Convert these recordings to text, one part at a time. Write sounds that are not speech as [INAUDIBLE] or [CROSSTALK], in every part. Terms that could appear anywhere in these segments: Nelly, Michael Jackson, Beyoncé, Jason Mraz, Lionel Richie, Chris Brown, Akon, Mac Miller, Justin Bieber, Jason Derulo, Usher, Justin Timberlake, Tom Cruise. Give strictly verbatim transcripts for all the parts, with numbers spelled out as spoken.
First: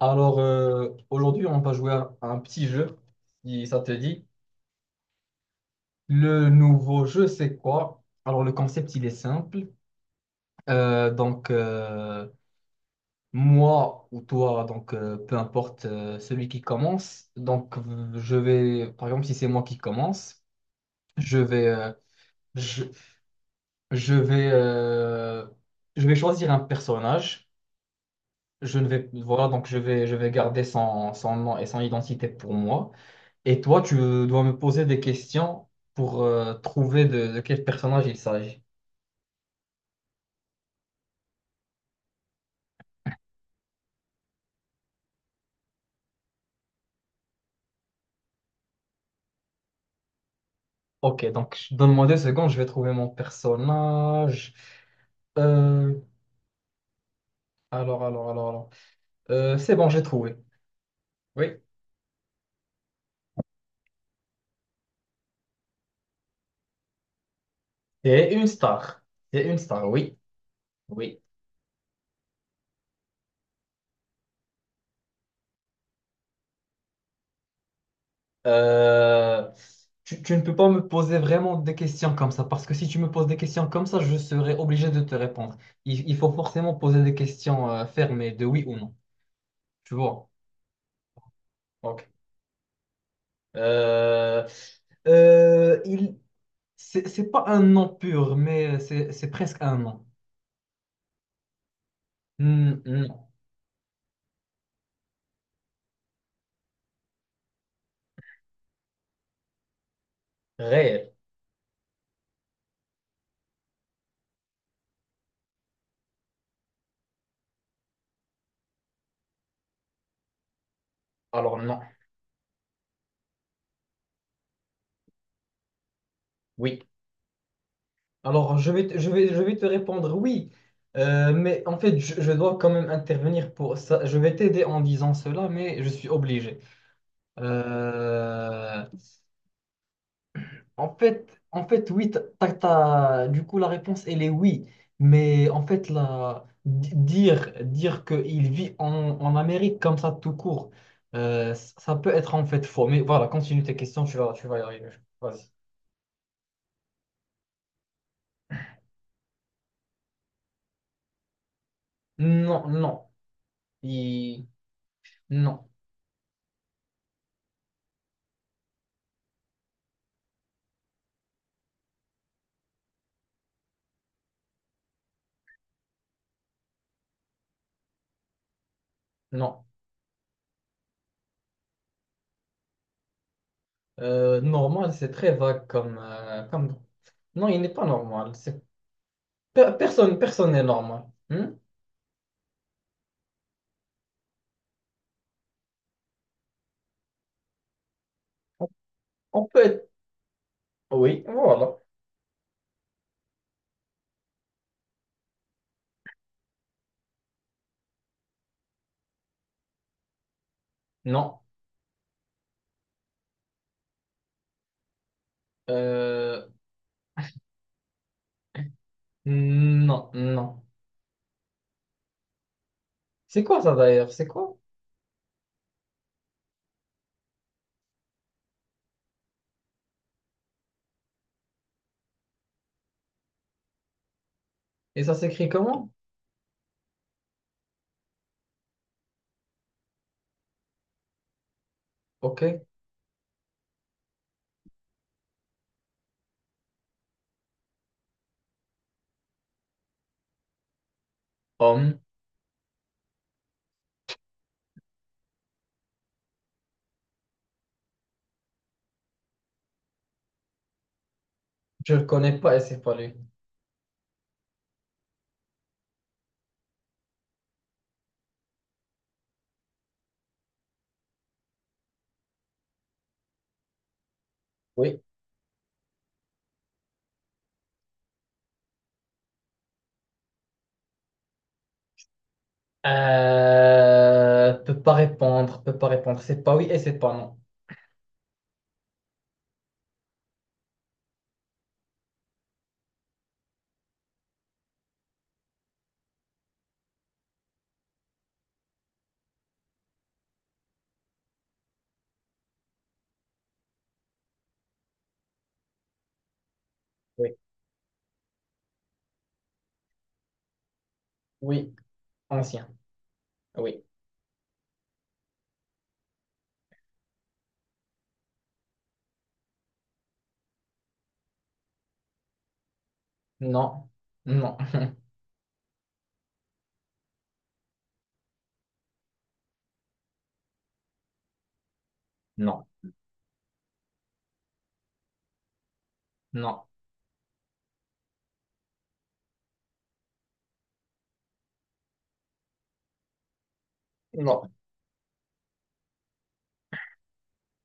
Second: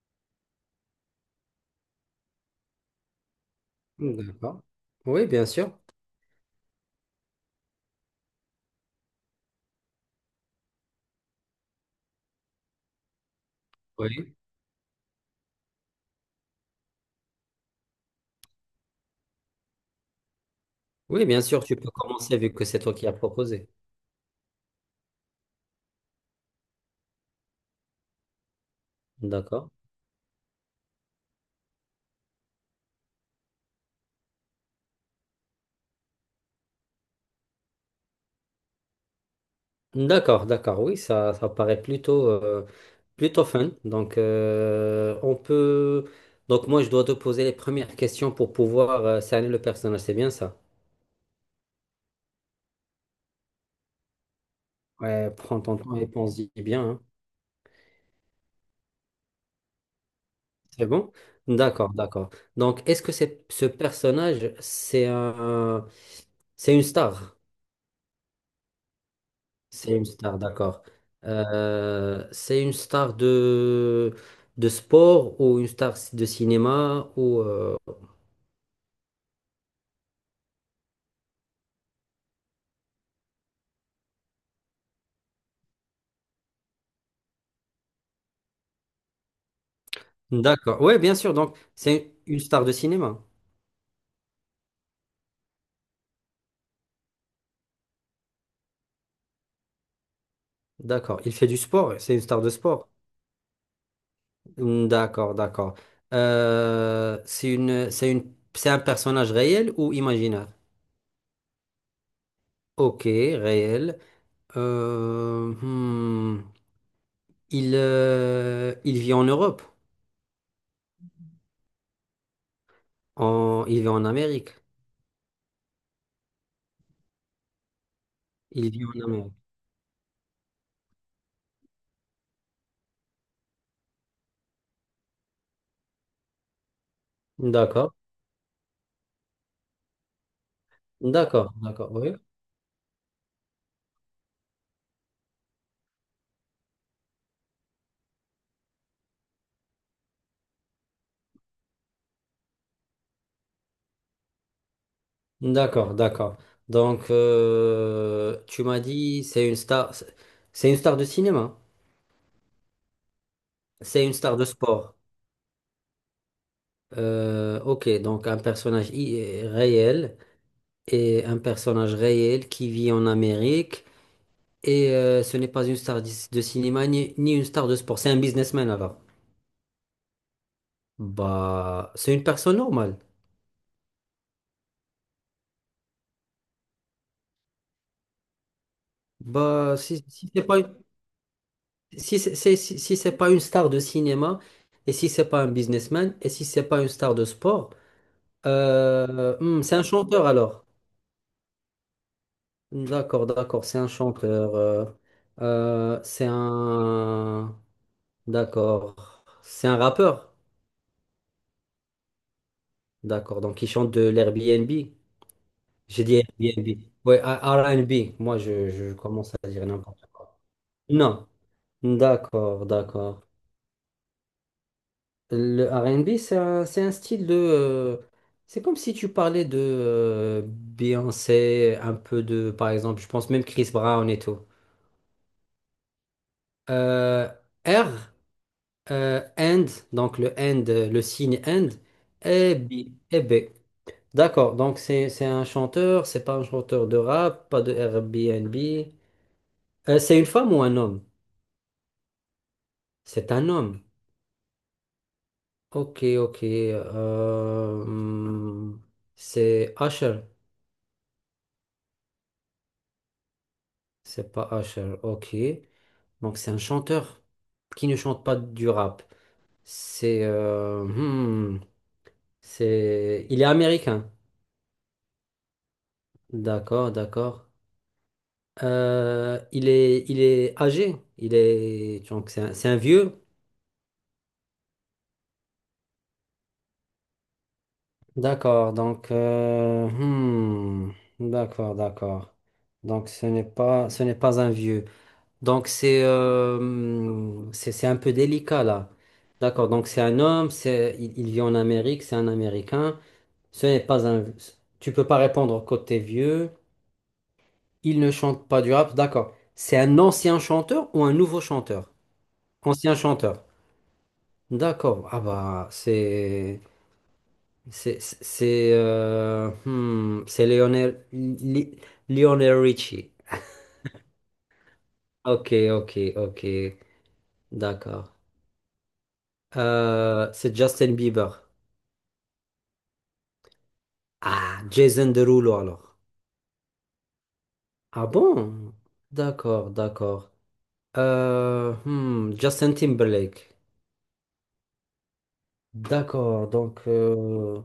Alors, euh, aujourd'hui, on va jouer à un petit jeu, si ça te Hmm, dit. d'accord. Oui, bien sûr. Le nouveau jeu, c'est quoi? Alors, le concept, il est simple. Euh, donc, euh, moi ou Oui. toi, donc, euh, peu importe euh, celui qui commence. Donc, euh, je vais, par exemple, si c'est moi qui commence, Oui, je bien sûr, vais, tu peux euh, commencer vu que c'est je, toi qui as proposé. je vais, euh, je vais choisir un personnage. Je ne vais, Voilà, donc, D'accord. je vais, je vais garder son, son nom et son identité pour moi. Et toi, tu dois me poser des questions pour euh, trouver de, de quel personnage il s'agit. D'accord, d'accord. Oui, ça, ça paraît plutôt, euh, plutôt fun. Donc, euh, on peut. Donc, moi, je dois te poser les premières questions pour pouvoir euh, cerner le personnage. C'est bien ça. Ok, donc donne-moi deux secondes, je vais trouver mon personnage. Ouais, prends ton Euh, temps et pense-y bien, hein. alors, alors, alors, alors. Euh, c'est bon, j'ai trouvé. C'est bon? Oui. D'accord, d'accord. Donc, est-ce que c'est, ce personnage, c'est un, c'est une star? C'est une star. C'est une star, C'est une oui. star, d'accord. Oui. Euh, c'est une star de, de sport ou une star de cinéma ou euh, Euh, tu, tu ne peux pas me poser vraiment des questions comme ça, parce que si tu me poses des questions comme ça, je serai obligé de te répondre. Il, il faut forcément poser des questions euh, fermées de oui ou non. Tu vois? d'accord. Oui, bien sûr. Donc, Ok. c'est une star de cinéma. Euh, euh, il, c'est c'est pas un nom pur, mais c'est c'est presque un nom. D'accord. Il fait du sport. C'est une star de Hmm, sport. non. Hmm, d'accord, d'accord. Euh, c'est une, c'est une, c'est un personnage réel ou imaginaire? Réel. Ok, réel. Euh, hmm, Il, euh, il vit en Europe. Alors non. En, il vit en Amérique. Oui. Alors je Il vais vit te, en je vais, Amérique. je vais te répondre oui. Euh, mais en fait, je, je dois quand même intervenir pour ça. Je vais t'aider en disant cela, mais je suis obligé. D'accord. Euh, En fait, D'accord, en fait, d'accord, oui, oui. t'as- t'as- t'as- du coup, la réponse, elle est oui. Mais en fait, la, di- dire, dire qu'il vit en, en Amérique comme ça, tout court, euh, c- ça peut être en fait faux. Mais voilà, continue tes questions, tu vas, tu vas y arriver. Vas-y. D'accord, d'accord. Donc, euh, tu m'as dit, c'est une star, c'est une star de cinéma, Non, non. c'est une star de Il- sport. Non, Euh, ok, donc un personnage i- réel et un personnage réel qui vit en Amérique et euh, ce n'est pas une star de de cinéma ni, ni une star de sport, c'est un businessman alors. non. Bah, c'est une personne normale. Euh, normal, c'est très vague comme, euh, comme... Non, il n'est pas normal. C'est... per- Bah, si, Personne, si c'est personne pas n'est normal. Hmm Si c'est c'est- si, si c'est pas une star de cinéma, et si c'est pas un businessman, et si c'est pas une star de sport, euh, On hmm, peut c'est un être... chanteur alors. Oui, voilà. D'accord, d'accord, c'est un chanteur. Euh, euh, c'est un. D'accord. C'est un rappeur. non. D'accord, donc il chante de l'Airbnb. J'ai dit Euh, Airbnb. Ouais, R- R&B. Moi, je, je commence à dire Non, n'importe quoi. non. Non. D'accord, d'accord. C'est quoi ça d'ailleurs? C'est quoi? Le R and B, c'est un, c'est un style de euh, c'est comme si tu parlais de euh, Beyoncé, un peu de, par exemple, je pense même Chris Brown et tout. Et ça s'écrit comment? Euh, R, euh, and, donc le and, euh, le signe and, Ok. et B. Et B. D'accord, donc c'est c'est un chanteur, c'est pas un chanteur de rap, pas de Airbnb. Euh, c'est une femme ou un homme? Homme. C'est un homme. Ok, ok. Euh, hmm, c'est Usher. Je le connais pas et c'est pas lui. C'est pas Usher, ok. Donc c'est un chanteur qui ne chante pas du rap. C'est... euh, hmm, c'est... Il est américain. Oui. D'accord, d'accord. Euh, il est, il est âgé. Il est... Donc c'est un, c'est un vieux. Euh... Peut pas répondre. Peut pas répondre. C'est pas oui et c'est pas non. D'accord, donc... euh, hmm, d'accord, d'accord. Donc ce n'est pas, ce n'est pas un vieux. Donc c'est euh, c'est c'est un peu délicat là. D'accord, donc c'est un homme, c'est il, il vit en Amérique, c'est un Américain. Ce n'est pas un tu peux pas répondre côté vieux. Oui. Il ne chante pas du rap, d'accord. C'est un ancien chanteur ou un nouveau Oui. chanteur? Ancien. Ancien chanteur. Oui. D'accord. Ah bah c'est c'est c'est c'est euh, hmm, c'est Lionel Li- Lionel Richie. Non. Non. [LAUGHS] OK, OK, OK. D'accord. Euh, c'est Justin Bieber. Non. Ah, Jason Derulo alors. Non. Ah bon? D'accord, d'accord. Euh, hmm, Justin Timberlake. Non. D'accord, donc... euh,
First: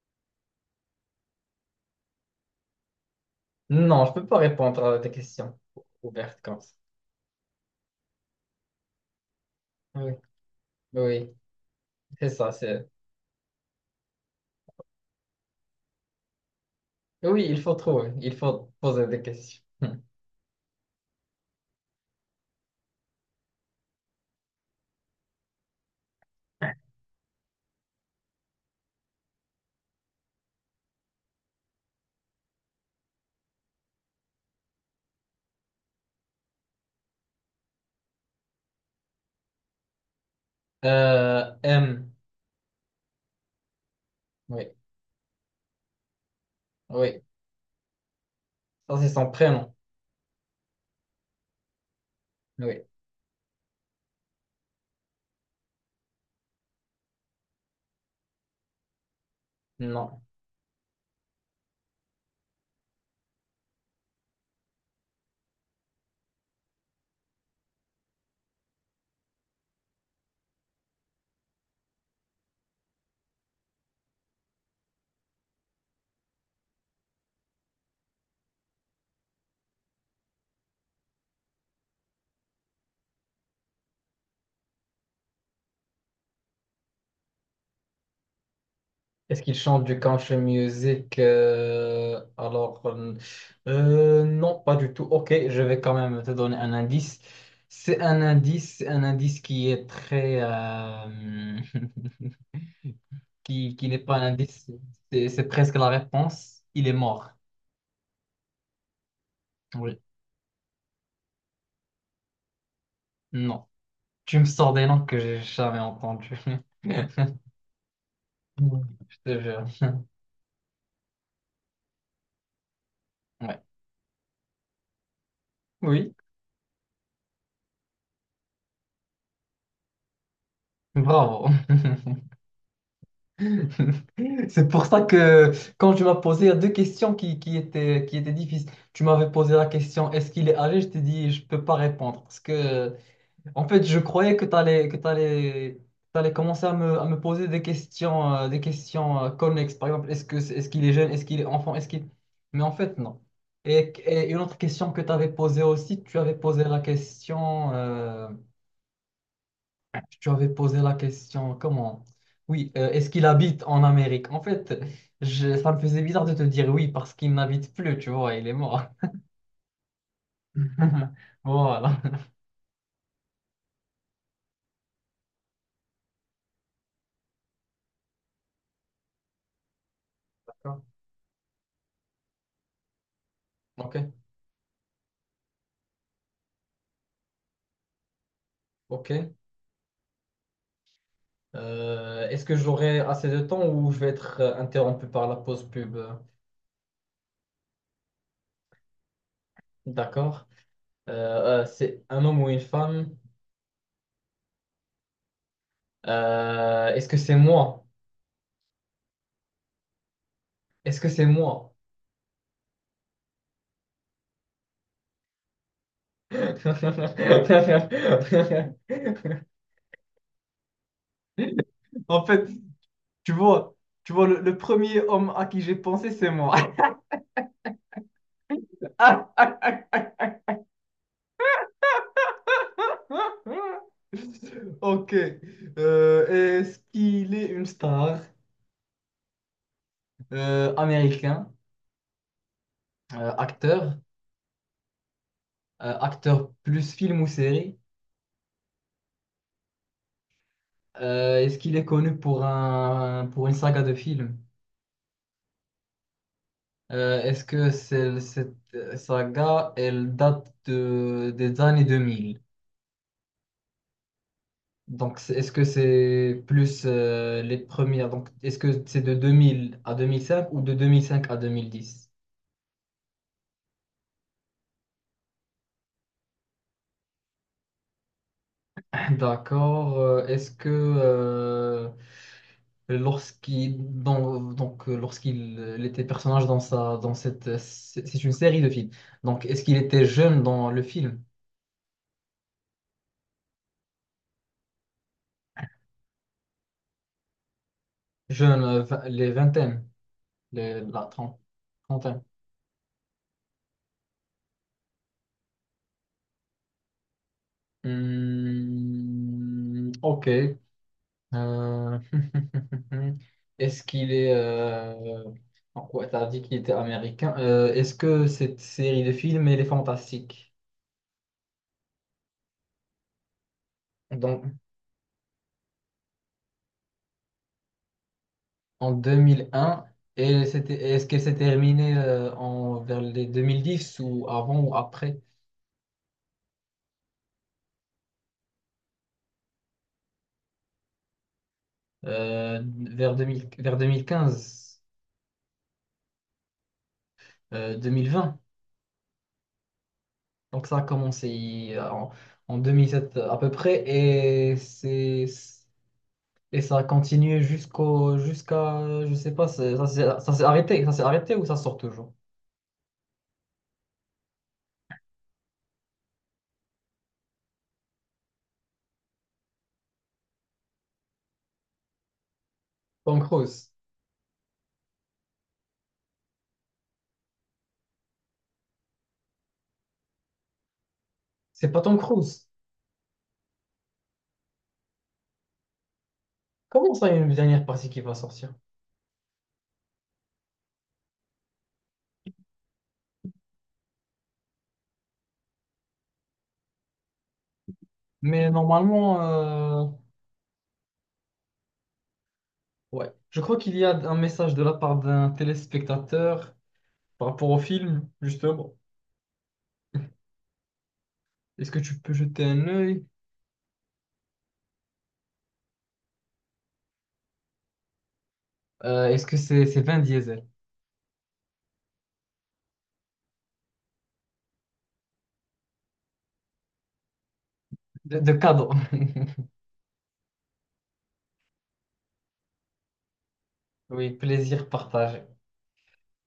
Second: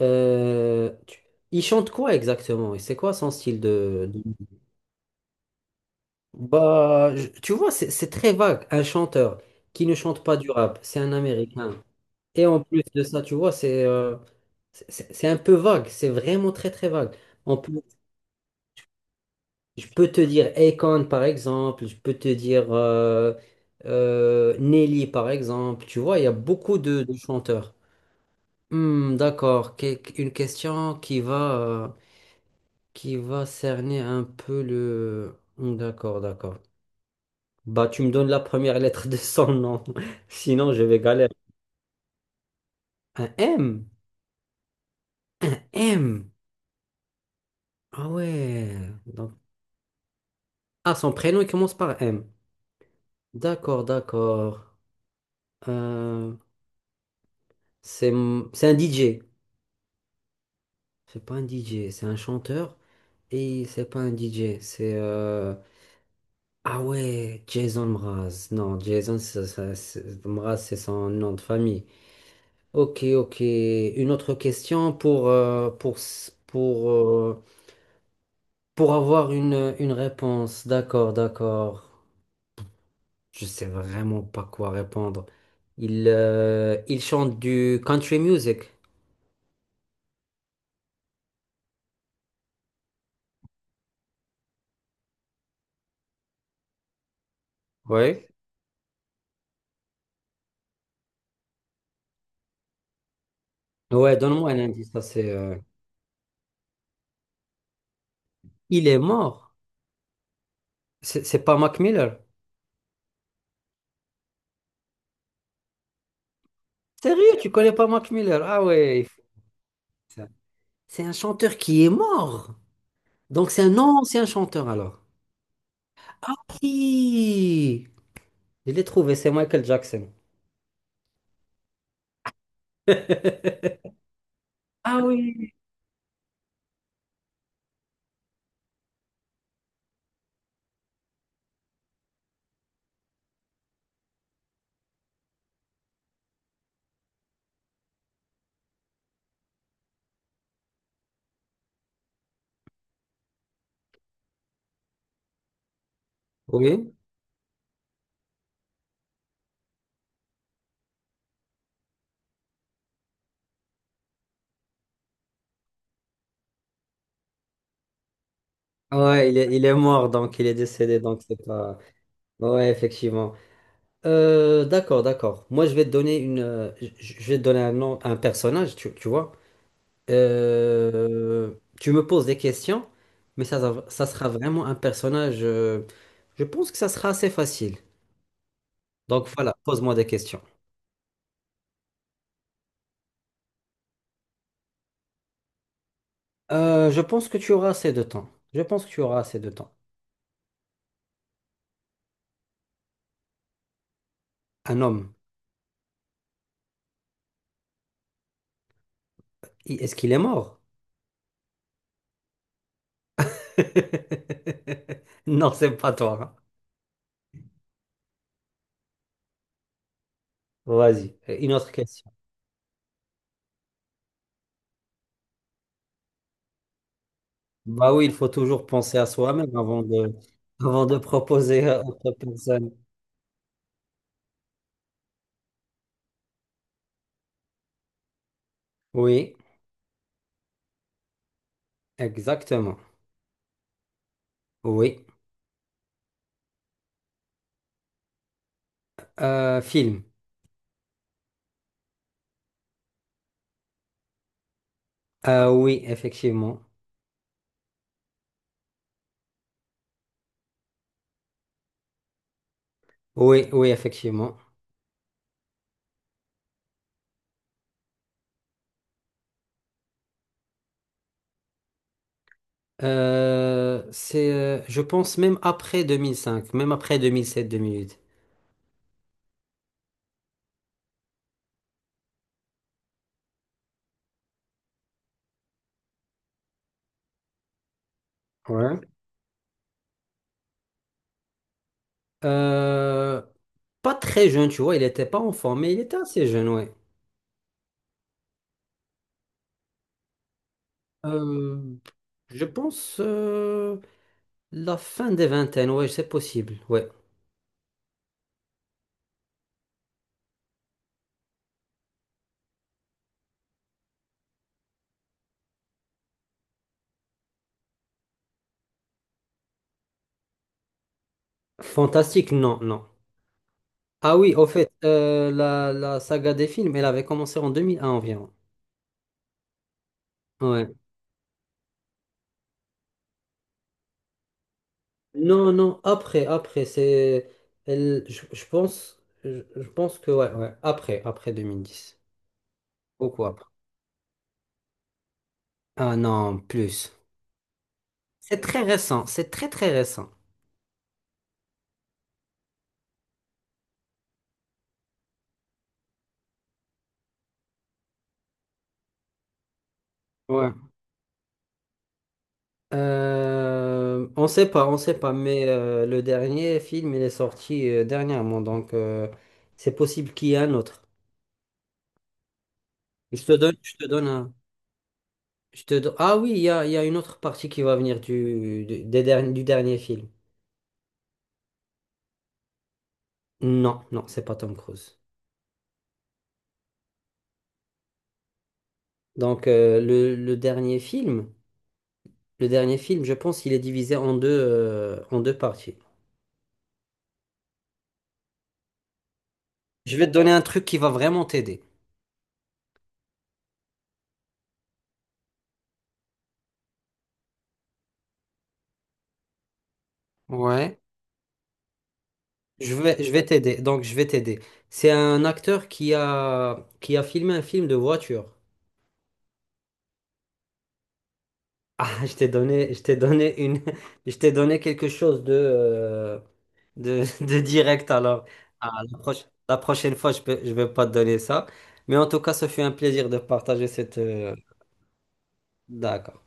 euh, tu- il chante quoi exactement? Et c'est quoi son style Non, de... je de- peux pas répondre à tes questions ouvertes comme ça. Bah, je- tu vois, c'est c'est très vague. Un chanteur qui ne Oui. chante pas du rap, c'est un Oui. Américain. C'est Et ça. en plus C'est... de ça, tu vois, c'est euh, c'est c'est- c'est un peu vague. C'est vraiment très, très vague. Oui, On il peut. faut trouver. Il faut poser des questions. Je peux te dire Akon par exemple, je peux te dire euh, euh, Nelly par exemple, tu vois, il y a beaucoup [LAUGHS] de, de chanteurs. Hmm, d'accord, Que- une question qui va, euh, qui va cerner un peu le... Hmm, d'accord, d'accord. Bah tu me donnes la première lettre de son nom, [LAUGHS] sinon je vais galérer. Euh, M. Un M? Oui. Un M? Oui. Ah ouais. Ça, c'est son Donc... prénom. Ah, son prénom il commence par M. Oui. D'accord, d'accord. Euh, c'est c'est un D J. Non. C'est pas un D J, c'est un chanteur. Et c'est pas un D J, c'est... euh, ah ouais, Jason Mraz. Non, Jason ça- ça- c'est- Mraz, c'est son nom de famille. Ok, ok. Une autre question pour, euh, pour, s- pour, euh, pour avoir une, une réponse. D'accord, d'accord. Je sais vraiment pas quoi répondre. Il, euh, il chante du country music. Est-ce qu'il chante du country music euh, Alors, euh, euh, non, pas du tout. Ok, je vais quand même te donner un indice. C'est un Ouais. indice, c'est un indice qui est très... euh, [LAUGHS] qui, qui n'est pas Ouais, un donne-moi un indice. indice. Ça, C'est c'est, c'est euh, presque la réponse. Il est mort. il est mort. Oui. C'est c'est pas Mac Miller. Non. Tu me sors des noms que j'ai jamais entendus. [LAUGHS] Sérieux, tu connais pas Mac Miller? Ah ouais, il Je faut te jure. ça. C'est un chanteur qui est mort. Donc Ouais. c'est un ancien chanteur alors. Oui. Ah oui, je l'ai trouvé, c'est Michael Jackson. Bravo. [LAUGHS] [LAUGHS] C'est pour ça Ah que oui. quand tu m'as posé il y a deux questions qui, qui étaient, qui étaient difficiles. Tu m'avais posé la question est-ce qu'il est âgé? Je t'ai dit je peux pas répondre. Parce que en fait je croyais que tu allais, que tu allais commencer à me, à me poser des questions, euh, des questions euh, connexes. Par exemple, est-ce que, c'est- est-ce qu'il est jeune? Est-ce qu'il est enfant? Est-ce qu'il... Mais en fait non. Et, et une autre question que tu avais posée aussi, tu avais posé la Oui. question. Euh, tu avais posé la question, comment? Oui, euh, est-ce qu'il habite en Amérique? En fait, je- ça me faisait bizarre de te dire oui parce qu'il n'habite plus, tu vois, il est mort. Ouais, il est, il est mort, donc il est décédé, [LAUGHS] donc c'est pas. Voilà. Ouais, effectivement. Euh, d'accord, d'accord. Moi, je vais te donner une, euh, je je vais te donner un nom, un personnage, tu, tu vois. D'accord. Euh, tu me poses des questions, mais ça, Ok, ça sera vraiment un personnage. Euh, je pense que ça sera assez facile. Donc ok. voilà, pose-moi des questions. Euh, est-ce que j'aurai assez de temps ou je vais être euh, interrompu par la pause pub? Euh, je pense que tu auras assez de temps. Je pense que tu auras assez de temps. D'accord. Euh, euh, c'est un homme ou une femme? Un homme, Euh, est-ce que c'est moi? i- est-ce qu'il est mort? Est-ce que c'est moi? [LAUGHS] Non, c'est pas toi, hein. [LAUGHS] Vas-y, une autre question. En fait, Tu vois, tu vois, le, le premier homme à qui j'ai pensé, c'est moi. Bah oui, il faut toujours penser à soi-même [LAUGHS] avant de, avant de proposer à autre personne. Ok. Euh, Est-ce qu'il est une star Oui, euh, américain, exactement. euh, acteur, Oui. euh, acteur plus film ou série? Euh, film. Euh, est-ce qu'il est connu pour un, pour une saga de films? Euh, oui, effectivement. Euh, est-ce que c'est- cette saga, elle date de, des années deux mille? Oui, oui, effectivement. Donc, c'est- est-ce que c'est plus euh, les premières? Donc, est-ce que c'est de deux mille à deux mille cinq ou de deux mille cinq à deux mille dix? Euh, c'est, euh, je pense même après deux mille cinq, même après deux mille sept-deux mille huit. [COUGHS] D'accord. Euh, Est-ce que euh, lorsqu'il dans- donc euh, Lorsqu'il euh, était personnage dans sa dans cette, euh, c'est c'est une série de Ouais. films. Donc, est-ce qu'il était jeune dans le film? Euh, Pas très jeune, tu vois, il n'était pas enfant, mais il était assez jeune, ouais. Jeune, euh, vi- les vingtaines, les, la trente- Euh, trentaine. je pense euh, La fin des vingtaines, ouais, c'est possible, ouais. Hmm, ok. Euh, [LAUGHS] Est-ce qu'il est... euh, en quoi t'as dit qu'il était américain. Euh, est-ce que cette série de films, elle est fantastique? Fantastique, non, non. Ah oui, Donc, au fait, euh, la, la saga des films, elle avait commencé en deux mille un environ. en deux mille un et c'était, Ouais. est-ce qu'elle s'est terminée euh, en, vers les deux mille dix ou avant ou après? Non, non, après, après, c'est... elle- Je, je pense, je, je pense que, ouais, ouais, après, après deux mille dix. Euh, vers deux Beaucoup après. mille vers deux mille quinze, Ah non, plus. euh, deux mille vingt. C'est très récent, c'est très très récent. Donc ça a commencé euh, en, en deux mille sept à peu près et c'est... Et ça a continué jusqu'au, jusqu'à, je sais pas, c'est- ça, s'est ça s'est Ouais. arrêté, ça s'est arrêté ou ça sort toujours? Euh, on sait pas, on sait pas, mais euh, le dernier film, il est sorti euh, dernièrement, donc euh, c'est possible qu'il y ait un autre. Tom Je te donne, Cruise. je te donne un... Je te do- Ah oui, il y a, il y a une autre partie qui va venir du, du, des derni- du dernier film. C'est pas Tom Cruise. Non, non, c'est pas Tom Cruise. Comment ça, il y a une dernière partie qui va sortir? Donc euh, le, le dernier film, le dernier film, je pense qu'il est divisé en deux, euh, en deux parties. Mais normalement, euh, Je vais te donner un truc qui va vraiment t'aider. ouais. Je crois qu'il y a un message de la part d'un téléspectateur par rapport au film, justement. Ouais. Est-ce que tu peux jeter un Je vais, œil? je vais t'aider. Donc, je vais t'aider. C'est un acteur qui a, qui a filmé un film de voiture. Euh, est-ce que c'est c'est Vin Diesel? Ah, [LAUGHS] je t'ai donné, je t'ai donné une, [LAUGHS] je t'ai donné quelque chose de, euh, de, [LAUGHS] de direct. De, Alors, de cadeau. ah, la proche- [LAUGHS] la prochaine fois, je peux, je vais pas te donner ça. Mais en tout cas, ce fut un plaisir de partager cette. Oui, Euh, plaisir partagé. D'accord.